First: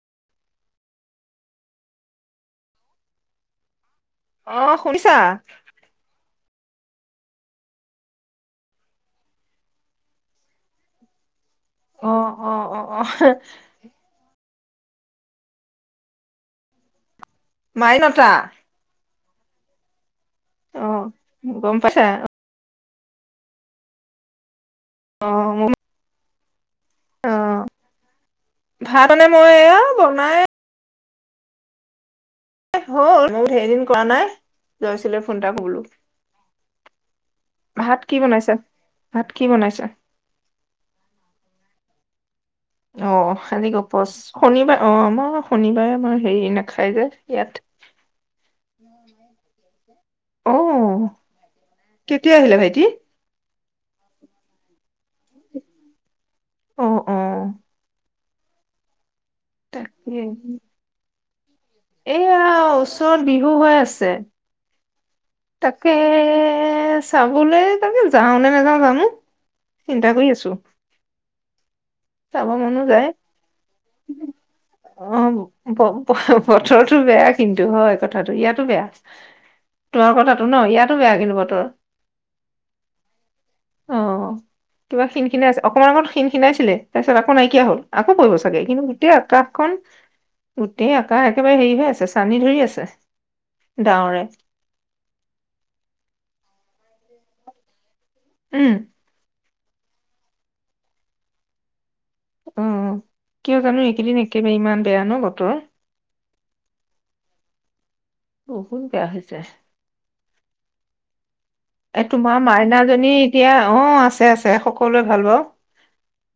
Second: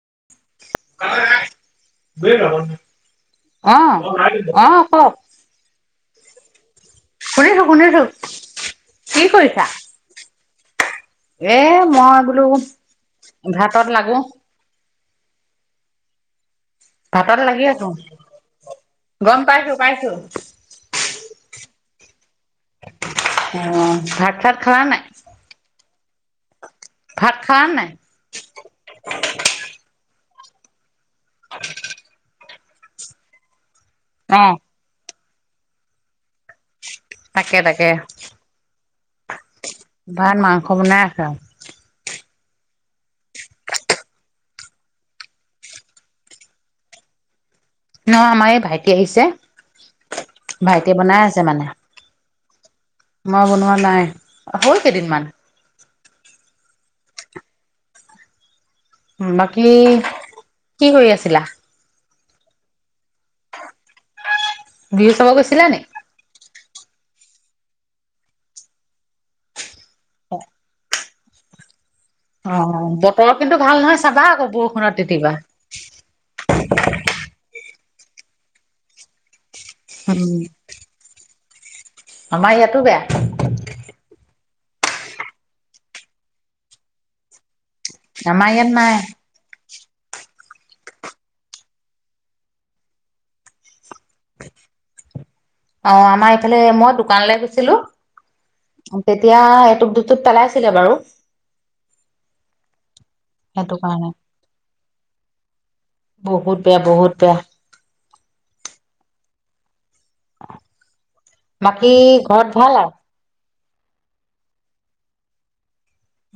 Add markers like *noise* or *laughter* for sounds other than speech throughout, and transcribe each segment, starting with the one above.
অ' অ অ শুনিছা? কওঁক শুনিছো, শুনিছো কি কৰিছা? এ, অ মই বোলো অ অ অ ভাতত লাগো। ভাতত লাগি আছো। মাইনতা গম পাইছো, পাইছো। পচা অ', ভাত তাত খোৱা নাই। অ', মো ভাত খালা অ', নাই? ভাতনে মইয়া বনাই *unintelligible* কৰা নাই অ', লয়ছিলে ফোনটা বলো তাকে, তাকে ভাত কি বনাইছা? ভাত মাংস বনাই আছে আৰু। অ', শালি গপচ শনিবাৰ অ', আমাৰ শনিবাৰে আমাৰ হেৰি নাখায় যে ইয়াত। ন' আমাৰ এই ভাইটি আহিছে, অ ভাইটি বনাই আছে মানে, কেতিয়া আহিলে ভাইটি? মই বনোৱা নাই হ'ত কেইদিনমান অ', অ'। বাকী, তাকে কি কৰি আছে? ছিলা এয়া ওচৰত বিহু হৈ আছে। *unintelligible* গৈছিলা নি? তাকে এ, চাবলৈ তাকে যাওঁ নে নাযাওঁ জানো। চিন্তা কৰি আছো। চাব মানুহ অ', যায় বতৰ কিন্তু ভাল নহয় চাবা আকৌ বৰষুণত তিতিবা অ', বথৰটো বেয়া কিন্তু হয়। কথাটো ইয়াতো বেয়া। তোৰ উম। কথাটো ন' ইয়াতো বেয়ানি *inaudible* আমাৰ ইয়াতো বেয়া কিবা খিন খিনি আছে অকণমান আগত সিনি আছিল তাৰ পিছত আকৌ নাইকিয়া হ'ল। আকৌ পৰিব আমাৰ চাগে ইয়াত কিন্তু নাই গোটেই আকাশখন গোটেই আকা একেবাৰে হেৰি হৈ আছে চানি ধৰি আছে ডাৱৰে। অ', আমাৰ ইফালে মই দোকানলৈ গৈছিলো। উম তেতিয়া নাই এটুপ দুটুপ পেলাইছিলে বাৰু উম, উম কিয় সেইটো জানো, কাৰণে এইকেইদিন একেবাৰে ইমান বেয়া ন বতৰ। বহুত বেয়া, বহুত বেয়া। বহুত বেয়া হৈছে। বাকী এ তোমাৰ ঘৰত ভাল আও মাইনাজনী এতিয়া অ আছে আছে সকলোৰে ভাল বাৰু।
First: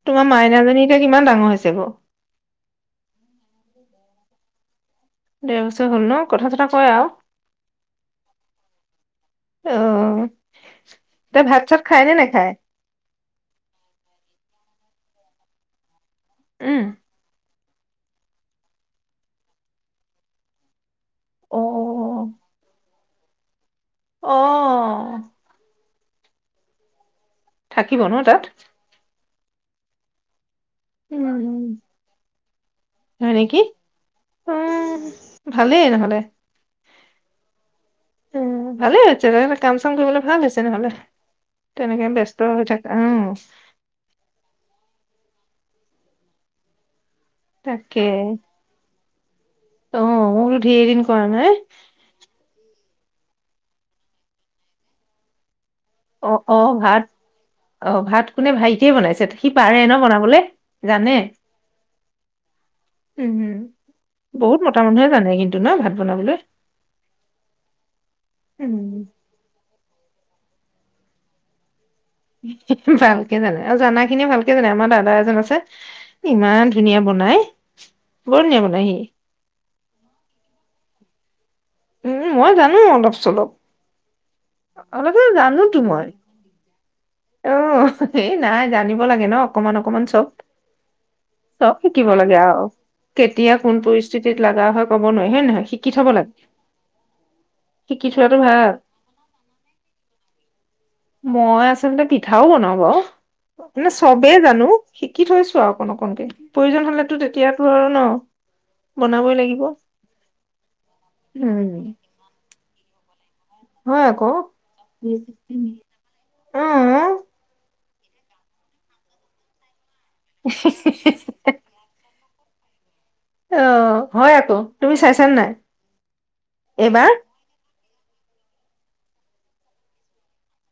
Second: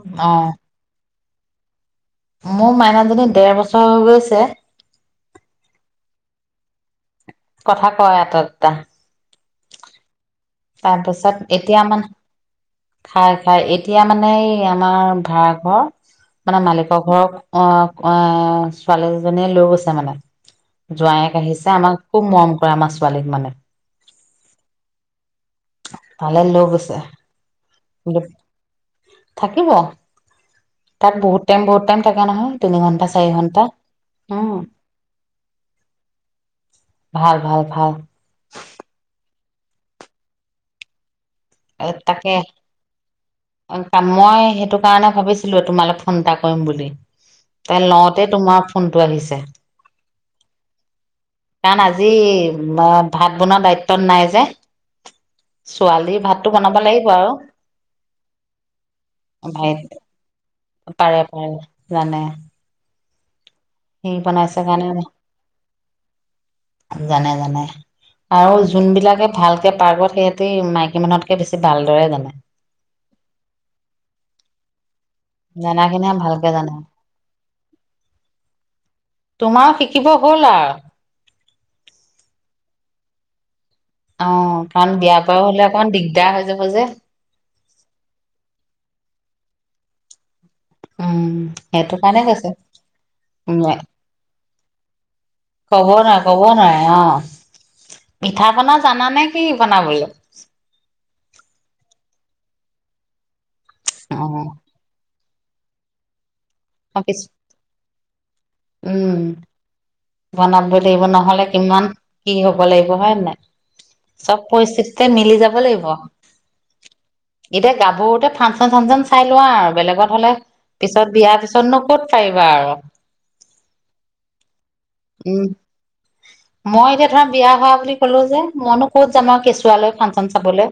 তোমাৰ অ মাইনাজনী এতিয়া কিমান ডাঙৰ হৈছে বাৰু? মোৰ মাইনাজনী দেৰ বছৰ হৈ গৈছে ছে। দেৰ বছৰ হ'ল ন'? কথা চথা কয় আৱ? কথা কয় এটা-দুটা। অহ। তাৰপিছত এতিয়া মান, খায় খায়, এতিয়া মানে এই আমাৰ ভাড়াঘৰ মানে উম মালিকৰ ঘৰ অহ এহ ছোৱালী দুজনীয়ে লৈ গৈছে মানে। জোৱাইয়েক অ আহিছে, আমাক খুব মৰম কৰে আমাক ছোৱালীক মানে। অ ঘৰলে লৈ গৈছে। থাকিব ন তাত থাকিব তাত বহুত টাইম উম, বহুত টাইম থাকে নহয়, তিনি ঘন্টা চাৰি হয় নেকি ঘন্টা অ উম। ভালেই ভাল, ভাল, ভাল উম ভালে হৈছেগৈ কাম-চাম কৰিবলৈ ভাল হৈছে নহ'লে এ তেনেকে তাকে, ব্যস্ত হৈ থাকা অ অ মই সেইটো কাৰণে ভাবিছিলো তোমালে ফোন এটা কৰিম বুলি। তাই তাকে লওঁতে তোমাৰ ফোন উঁতোৱালিছে। অ মোৰো ধেৰ এদিন কাৰণ আজি ম ভাত বনোৱা দায়িত্বত নাই যে ছোৱালীৰ অ ভাতটো অ বনাব ভাত লাগিব আৰু অ ভাত কোনে ভাইটিয়ে বনাইছে সি ভাই পাৰে ন বনাবলে? জানে পাৰে পাৰে জানে উম হুম সি বনাইছে কাৰণে ভাত বনাবলৈ আজি--জানে, জানে--আৰু উম যোনবিলাকে ভালকে পাৰ্গত সেই মইকী মানুহতকে বেছি ভাল। ভালকে জানে আৰু জানা খিনি ভালকে জানে আমাৰ দাদা দাদা এজন আছে জানাখিনিয়ে ভালকে জানে ইমান ধুনীয়া বনাই বৰ ধুনীয়া বনাই সি তোমাৰ শিকিব হ'ল আৰু উম, মই জানো অলপ চলপ। অ কাৰণ বিয়া অলপ বাৰু হলে জানোতো অকমান মই দিগদাৰ হৈ যাব যে অ', এই নাই জানিব লাগে ন অকমান অকমান *unintelligible* উম চব সেইটো শিকিব কাৰণে লাগে কৈছে আৰু কেতিয়া উম কোন পৰিস্থিতিত লাগা হয়, কব নোৱাৰি হয় নে নহয়? কব শিকি থব নোৱাৰে লাগে। কব নোৱাৰে অ শিকি থোৱাতটো পিঠা ভাল। পনা জানানে কি বনাবলৈ মই আঁচলতে পি পিঠাও বনাও বাউ মানে চবেই জানো শিক শিকি থৈছো আৰু অকন অকনকে। প্ৰয়োজন অ হ'লেতো, পিছ তেতিয়াতো আৰু ন? বনাবই লাগিব। বনাবই লাগিব ন'হলে উম কিমান কি হ'ব লাগিব হয়, নে নাই? হয় আকৌ চব পৰিস্থিতিতে মিলি যাব লাগিব, অ এতিয়া গাভৰুতে ফাঞ্চন ছানঞ্চন চাই লোৱা আৰু বেলেগত হ'লে পিছত বিয়াৰ পিছতনো ক'ত *unintelligible* আৰু। অ', হয, আকৌ। তুমি চাইছানে উম, নাই মই এতিয়া এইবাৰ? ধৰা বিয়া হোৱা বুলি ক'লো যে মইনো ক'ত যাম আৰু কেঁচুৱালৈ ফাঞ্চন চাবলৈ।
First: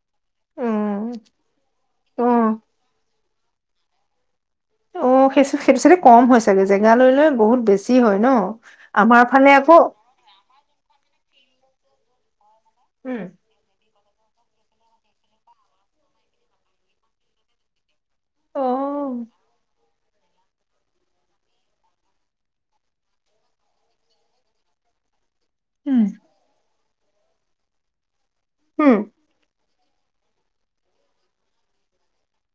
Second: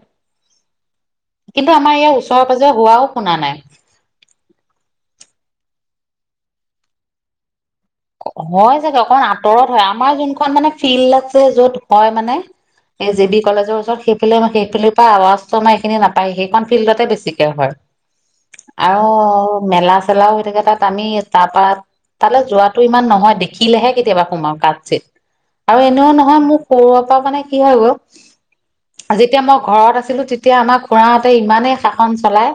উম, কিন্তু আমাৰ ইয়াৰ অ', ওচৰে-পাজৰে হোৱাও শুনা নাই। অ', সেই সেইটো চাগে কম হৈছে চাগে জেগা লৈ লৈ বহুত বেছি। হয় ন? হয় চাগে আমাৰ অকমান ফালে আঁতৰত আকৌ হয় আমাৰ যোনখন মানে ফিল্ড আছে য'ত হয় মানে এ উম, জে বি কলেজৰ ওচৰত সে সেইফিল পৰা আৱাজ তো মই এইখিনি নাপায় সেইখন ফিল্ডতে বেছিকে হয়। আৰু অ', মেলা খেলাও হৈ থাকে তাত আমি তাৰপা তালে যোৱাত ইমান নহয় দেখিলেহে কেতিয়াবা সোমাও কাট চিত। আৰু উম, এনেও নহয় মোক সৰু পৰা মানে কি হৈ উম, গ'ল যেতিয়া মই ঘৰত আছিলো তেতিয়া আমাৰ খুৰাহতে ইমানেই শাসন চলাই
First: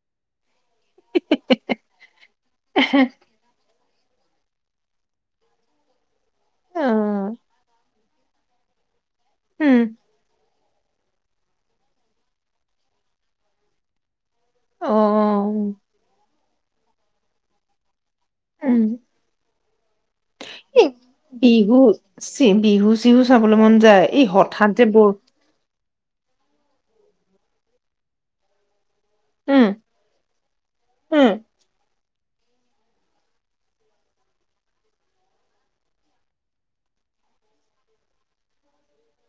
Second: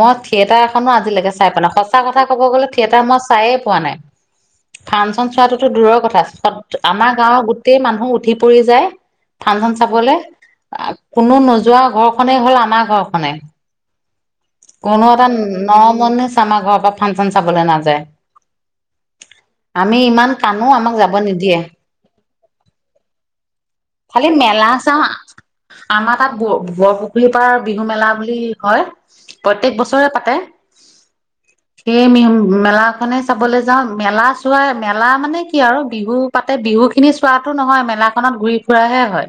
মই থিয়েটাৰ আজিলৈকে চাই পোৱক নাই সঁচ কথা ক'ব গ'লে থিয়েটাৰ মই চায়ে পোৱা নাই। ফাংচন চোৱাতোটো দূৰৰ কথা। আমাৰ অ', গাঁৱৰ গোটেই মানুহ উ ধিপৰি যায়। উম, ফাংচন চাবলে। কোনো নোযোৱা ঘৰখনে হ'ল আমাৰ ঘৰখনে। কোনো এটা অ', ন' মনে আমাৰ ঘৰৰ পৰা ফাংচন চাবলৈ উম, নাযায়। আমি ইমান কাননো এই আমাক যাব নিদিয়ে। বিহু বিহু চিহু চব লৈ মন যায় এই খালি মেলা হঠাতে চাওঁ বৰ আমাৰ তাত ব বৰপুখুৰীৰ পৰাাৰ বিহু মেলা বুলি কয়। উম, প্ৰত্যেক বছৰে পাতে উম, সেয়ে মি মেলাখনে চাবলৈ যাওঁ মেলা চোৱা মেলা মানে কি আৰু বিহু পাতে বিহু খিনি চোৱাতো নহয় মেলা খনত ঘূৰি ফুৰাহে হয়।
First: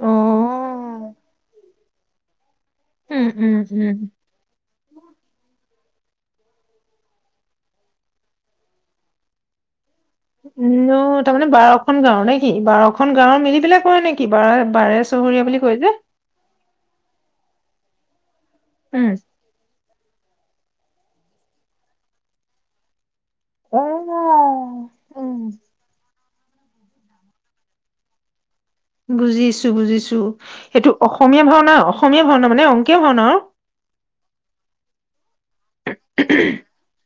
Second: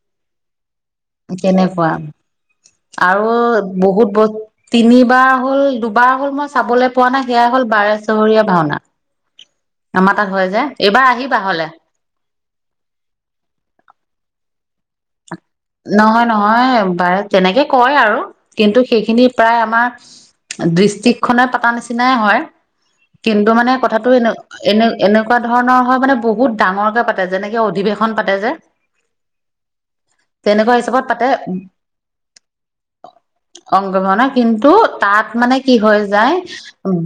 অ'। কেনেকুৱা উম, আৰু উম, উম, বহুত ব তিনিবাৰ হ'ল দু বাৰ হ'ল মই চাবলৈ পোৱা নাই সেয়া হ'ল বাৰে চহৰীয়া ভাওনা। আমাৰ তাত হয় যে উম, এইবাৰ অ', আহিবা তাৰমানে হলে বাৰখন গাওঁৰ নে কি বাৰখন গাঁওৰ মিলিবিলাক হয় নেকি বাৰ বাৰে চহৰীয়া বুলি কয় যে? নহয়, নহয় বাৰ তেনেকে কয় আৰু কিন্তু উম। সেইখিনি প্ৰায় আমাৰ ডৃষ্ট্ৰিক খনে পতা নিচিনাই হয়। কিন্তু মানে অ', কথাটো এনে এনে উম। এনেকুৱা ধৰণৰ হয় মানে বহুত ডাঙৰকে পাতে যেনেকে অধিৱেশন পাতে যে। বুজিছ বুজিছো তেনেকুৱা সেইটো হিচাপত অসমীয়া পাতে ভাওনা অসমীয়া ভাওনা মানে অংকীয়া ভাওনা তাত তাত মানে কি হৈ যায়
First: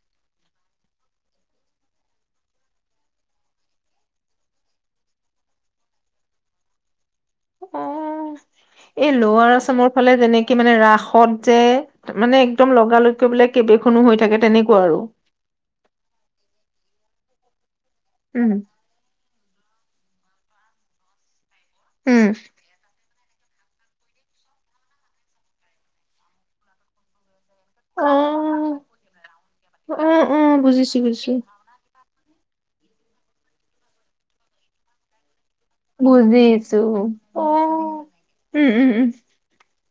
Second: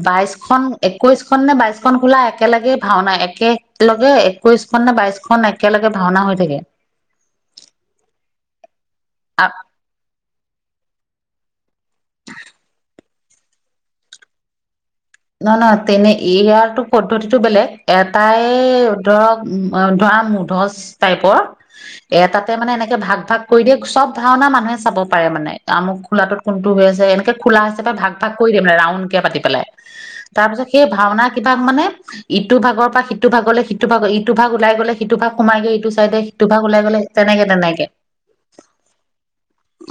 বাই খন একৈশ খন নে বাইশ খন খোলা একেলগে ভাওনা একেলগে একৈশ খন নে বাইশখনন একেলগে ভাওনা হৈ থাকে। অ', এই লোৱৱাৰ আচামৰ ফালে যেনেক কি মানে ৰাসত যে মানে একদম লগালগে বোলে কেইবেইখনো হৈ থাকে তেনেকুৱা আৰু। নহ, নহ তেনে ইয়াৰটো পদ্ধতিতটো বেলেগ। এটাই উম। ধৰক উম, ধৰা মোধচ টাইপৰ, উম, এতাতে মানে এনেকে ভাগ। ভাগ কৰি দিয়ে, চব ভাওনা মানুহে চাব পাৰে মানে, আমুক খোলাটোত কোনটো হৈ আছে এনেকে খোলা হিচাপে ভাগ ভাগ কৰি দিয়ে মানে অ', ৰাউনকে পাতি পেলাই। অ', তাৰ অ', পিছত সেই বুজিছো ভাওনা বুজিছো। কিবাক মানে। ইটো ভাগৰ পৰা সিটো ভাগলৈ, সিটো ভাগ, ইটো ভাগ ওলাই গ'লে সিটো ভাগ। সোমাই গৈ ইটো চাইডে, সিটো ভাগ বুজিছো। ওলাই গ'লে অ', তেনেকে তেনেকে। উম, উম, উম,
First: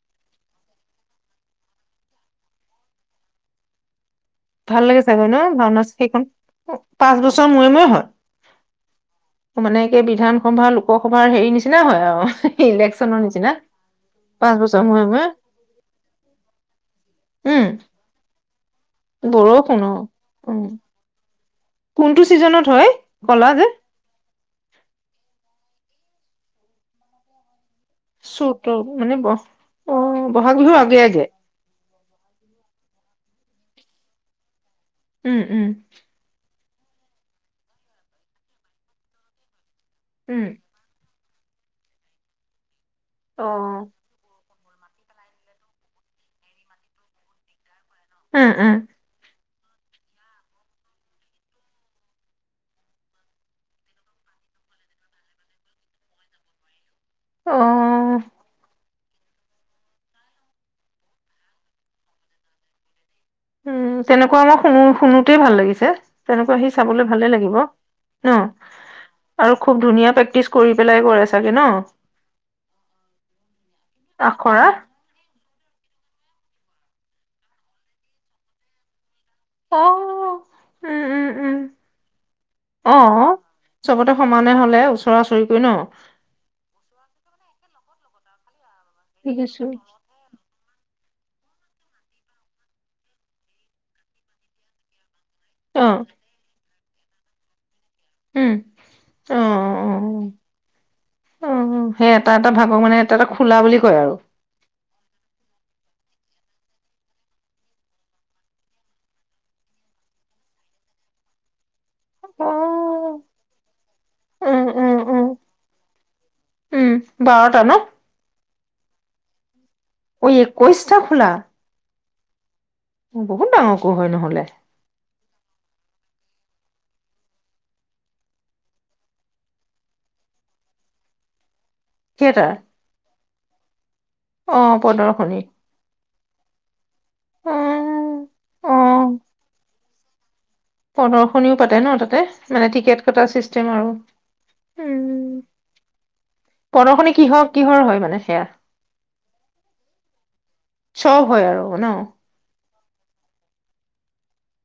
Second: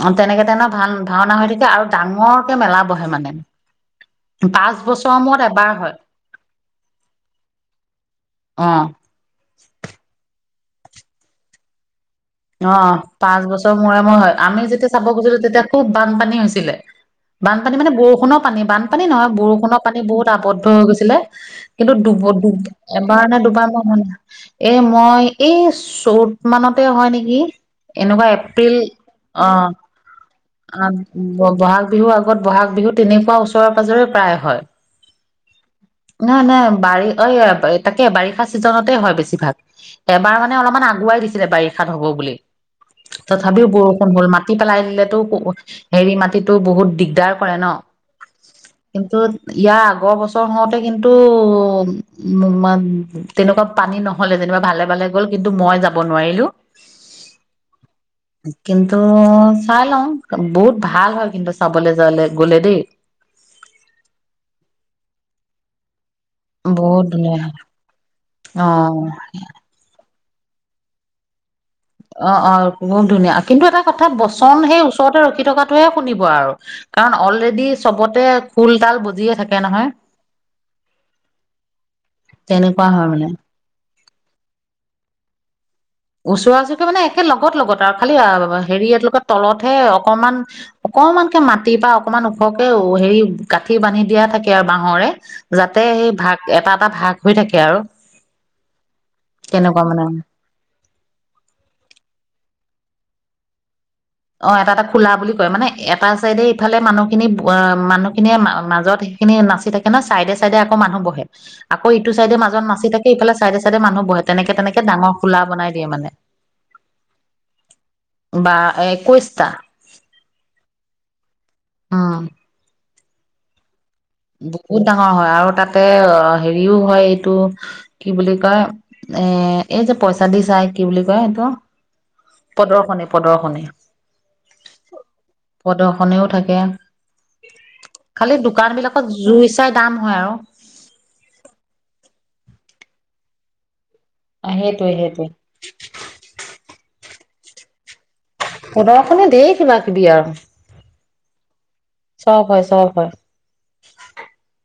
অ' তেনেকে তেনে ভা ভাওনা হৈ থাকে, আৰু ডাঙৰকে মেলা বহে মানে। পাঁচ ভাল লাগি বছৰৰ চাগে ন? মূৰত এবাৰ ভাওনা হয় সেইখন। পাঁচ বছৰ মূৰে মূৰে হয়। অ মানে সেই বিধান। সভাৰ লোকসভাৰ হেৰি নিচিনা হয় আও। অ' পাঁচ বছৰ মূৰে মই হয়। পাঁচ আমি বছৰ যেতিয়া মূৰে চাব মূৰে গৈছিলোঁ, তেতিয়া খুব বানপানী হৈছিলে। বানপানী উম মানে বৰষুণত পানী বান্ধ। পানী নহয়, বৰষুণ বৰষুণৰ অ পানী বহুত উম আবদ্ধ হৈ গৈছিলে। কিন্তুু কোনটো দুব- দুব ছিজনত হয় এবাৰ নে কলা যে দুবাৰ মই ন, এই মই এই চু *unintelligible* চ'ত মানতে হয় নেকি। কি? এনেকুৱা এপ্ৰিল, চ'তৰ মানে ব অ বহাগ বিহুৰ আগে আগে ব-বহাগ। মাঘ বিহু আগত বহাগ বিহু তেনেকুৱা ওচৰে পাজৰে প্ৰায় হয়। *unintelligible* উম উম। নহয় নহয় বাৰি অই' অ, তাকে বাৰিষা চিজনতে হয় বেছি ভাগ। এবাৰ উম মানে অলপমান আগুৱাই দিছে। বাৰিষাত হ'ব বুলি। অ তথাপিও বৰষুণ হ'ল মা। মাটি পেলাই দিলেতো, ক, হেৰি মাটিতো বহুত দিগদাৰ কৰে ন? উম উম কিন্তু ইয়াৰ আগৰ বছৰ হওঁতে কিন্তু--উ মা- তেনেকুৱা পানী নহলে যেনিবা, ভালে ভালে গ'ল। কিন্তু মই যাব নোৱাৰিলো। অ কিন্তু ত' চাই লওঁ, বহুত ভাল হয় কিন্তু চাবলৈ জালে গলে দেই। উম- তেনেকুৱা ম, মই শুনো শুনোতেই ভাল লাগিছে। তেনেকুৱা সি চাবলৈ বহুত ভালে ধুনীয়া লাগিব ন? অ আৰু খুব ধুনীয়া পেক্তিছ। প্ৰেক্টিচ কৰি পেলাই কৰে চাগে ন? অ' অ' বহুত ধুনীয়া। কিন্তু এটা কথা বচন আখৰা সেই ওচৰতে ৰখি থকা। টোৱে শুনিব আৰু, কাৰণ অলৰেডী ছবতে খোল তাল বজিয়ে থাকে নহয় অ', উম, উম, উম, তেনেকুৱা হয় মানে অ', চবতে সমানে হ'লে ওচৰাওচৰি *unintelligible* ওচৰা ওচৰিকীয়া মানে একে লগত লগত আৰু খালি হেৰি, এলোকে ঠিক আছে তলত হে অকমান অকমানকে মাটিৰ পৰা অকমান ওখকে হেৰি গাঁঠি বান্ধি দিয়া থাকে আৰু বাহৰে। যাতে অ সেই ভাগ এটা এটা, ভাগ হৈ থাকে আৰু। উম অ কেনেকুৱা মানে? অ', সেই এটা এটা ভাগৰ মানে এটা এটা খোলা বুলি কয় আৰু অ', এটা এটা খোলা বুলি কয় মানে এটা চাইডে ইফালে মানুহ খিনি, মানুহখিয়ে মাজত সেইখিনি নাচি থাকে, ন' চাইডে চাইডে আকৌ মানুহ বহে। আকৌ ইটো চাইডে অ মাজত নাচি থাকে, ইফালে চাইডে চাইডে মানুহ বহে, তেনেকে উম তেনেকে উম ডাঙৰ উম খোলা বনাই দিয়ে, মানে উম বাৰটা ন বা এক কৈচটা ঐ, একৈশটা খোলা। অ'। বহুত ডাঙৰ বহুত ডাঙৰ হয় আৰু তাতে অ' হেৰিও হয়, এইটো কি বুলি কয়? এ এই যে পইচা দি চাই, কি বুলি কয় এইটো? থিয়েটাৰ প্ৰদৰ্শনী, প্ৰদৰ্শনী। অ', প্ৰদৰ্শনী। প্ৰদৰ্শনীও থাকে অ খালি দোকান অ বিলাকত জুই চাই দাম হয় আৰু। প্ৰদৰ্শনীও পাতে ন' তাতে মানে টিকেট কটা চিষ্টেম আৰু। সেইটো এ, সেইটো এ। উম প্ৰদৰ্শনী কিহৰ কিহৰ হয় মানে সেয়া? পোদৰখনে দেইৰ, কিবা কিবি আৰু চব, হয় আৰু। ন চব হয়, চব। হয়।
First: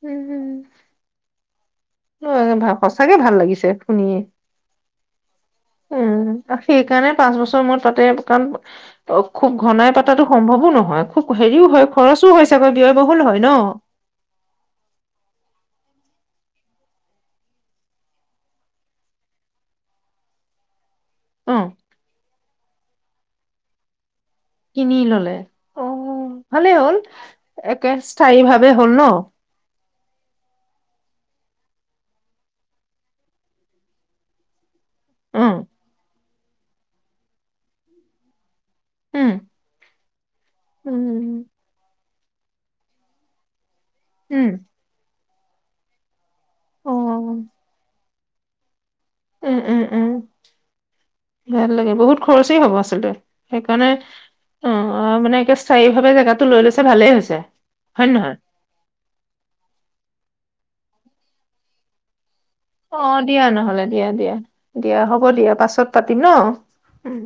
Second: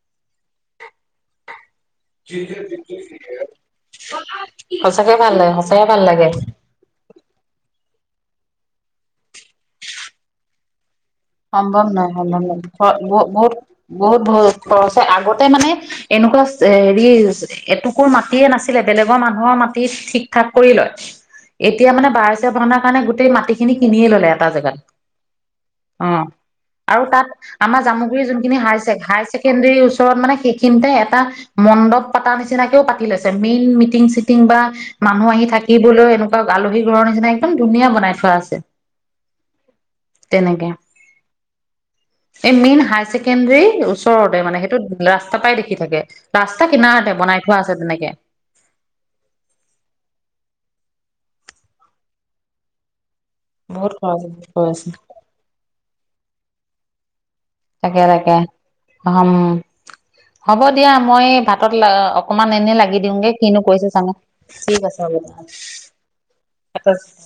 উম, হম। সঁচাকে ভাল লাগিছে শুনিয়ে, সঁচাকে ভাল লাগে সঁচাকে ভাল উম, লাগে সেইকাৰণে পাঁচ বছৰ মূৰত পাতে, কাৰণ অ', খুব ঘনাই পাতাটো সম্ভৱো নহয়। খুব হেৰিও হয় সম্ভৱ নহয়, খৰচো সম্ভৱ হয় নহয়, চাগৈ ব্যয়বহুল বহ হয় ন বহুত, বহুত, বহু খৰচ হয়, আগতে মানে এনেকুৱা হেৰি, এটুকুৰ মাটিয়ে নাছিলে, বেলেগৰ মানুহৰ মাটি ঠিক ঠাক কৰি লয়। অ এতিয়া, মানে বাৰেছে ভাওনা সেই কাৰণে, গোটে মাটিখিনি কিনিয় ল'লে আৰু। কিনি ললে। অঁ ভালেই হ'ল আৰু তাত আমাৰ একে জামুগুৰি স্থায়ী যোনখিনি ভাৱে হাই হ'ল ন হাই ছেকেণ্ডৰীৰ ওচৰ ওচৰত মানে সেইখিনিতে এটা মণ্ডপ পতা নিচিনাকেও পাতি লৈছে মেইন মিটিং চিটিং বা মানুহ আহি উম থাকিবলৈও এনেক একদম আলহী ঘৰ নিচিনা একদম ধুনীয়া বনাই থোৱা আছে। উম তেনেকে। উম এই মেইন হায়াৰ ছেকেণ্ডাৰী ওচৰতে উম মানে সেইটো লাচ ৰাস্তা পাই দেখি থাকে। ৰাস্তা অ কিনাৰতে বনাই থোৱা আছে তেনেকে। উম-উম-উম ভাল লাগে বহুত খৰচি হব আচলতে। সেইকাৰণে বহুত খৰচ হৈ আছে। অঁ মানে একেবাৰে স্থায়ী ভাৱে জেগাতটো লৈ লৈছে ভালেই হৈছে। তাকে হয় নে তাকে নহয় হম। হ'ব দিয়া মই ভাতত লাগ অ', দিয়া নহ'লে দিয়া, দিয়া, ঠিক আছে দিয়া হ'ব দিয়া পাছত পাতিম ন' দিয়া। উম।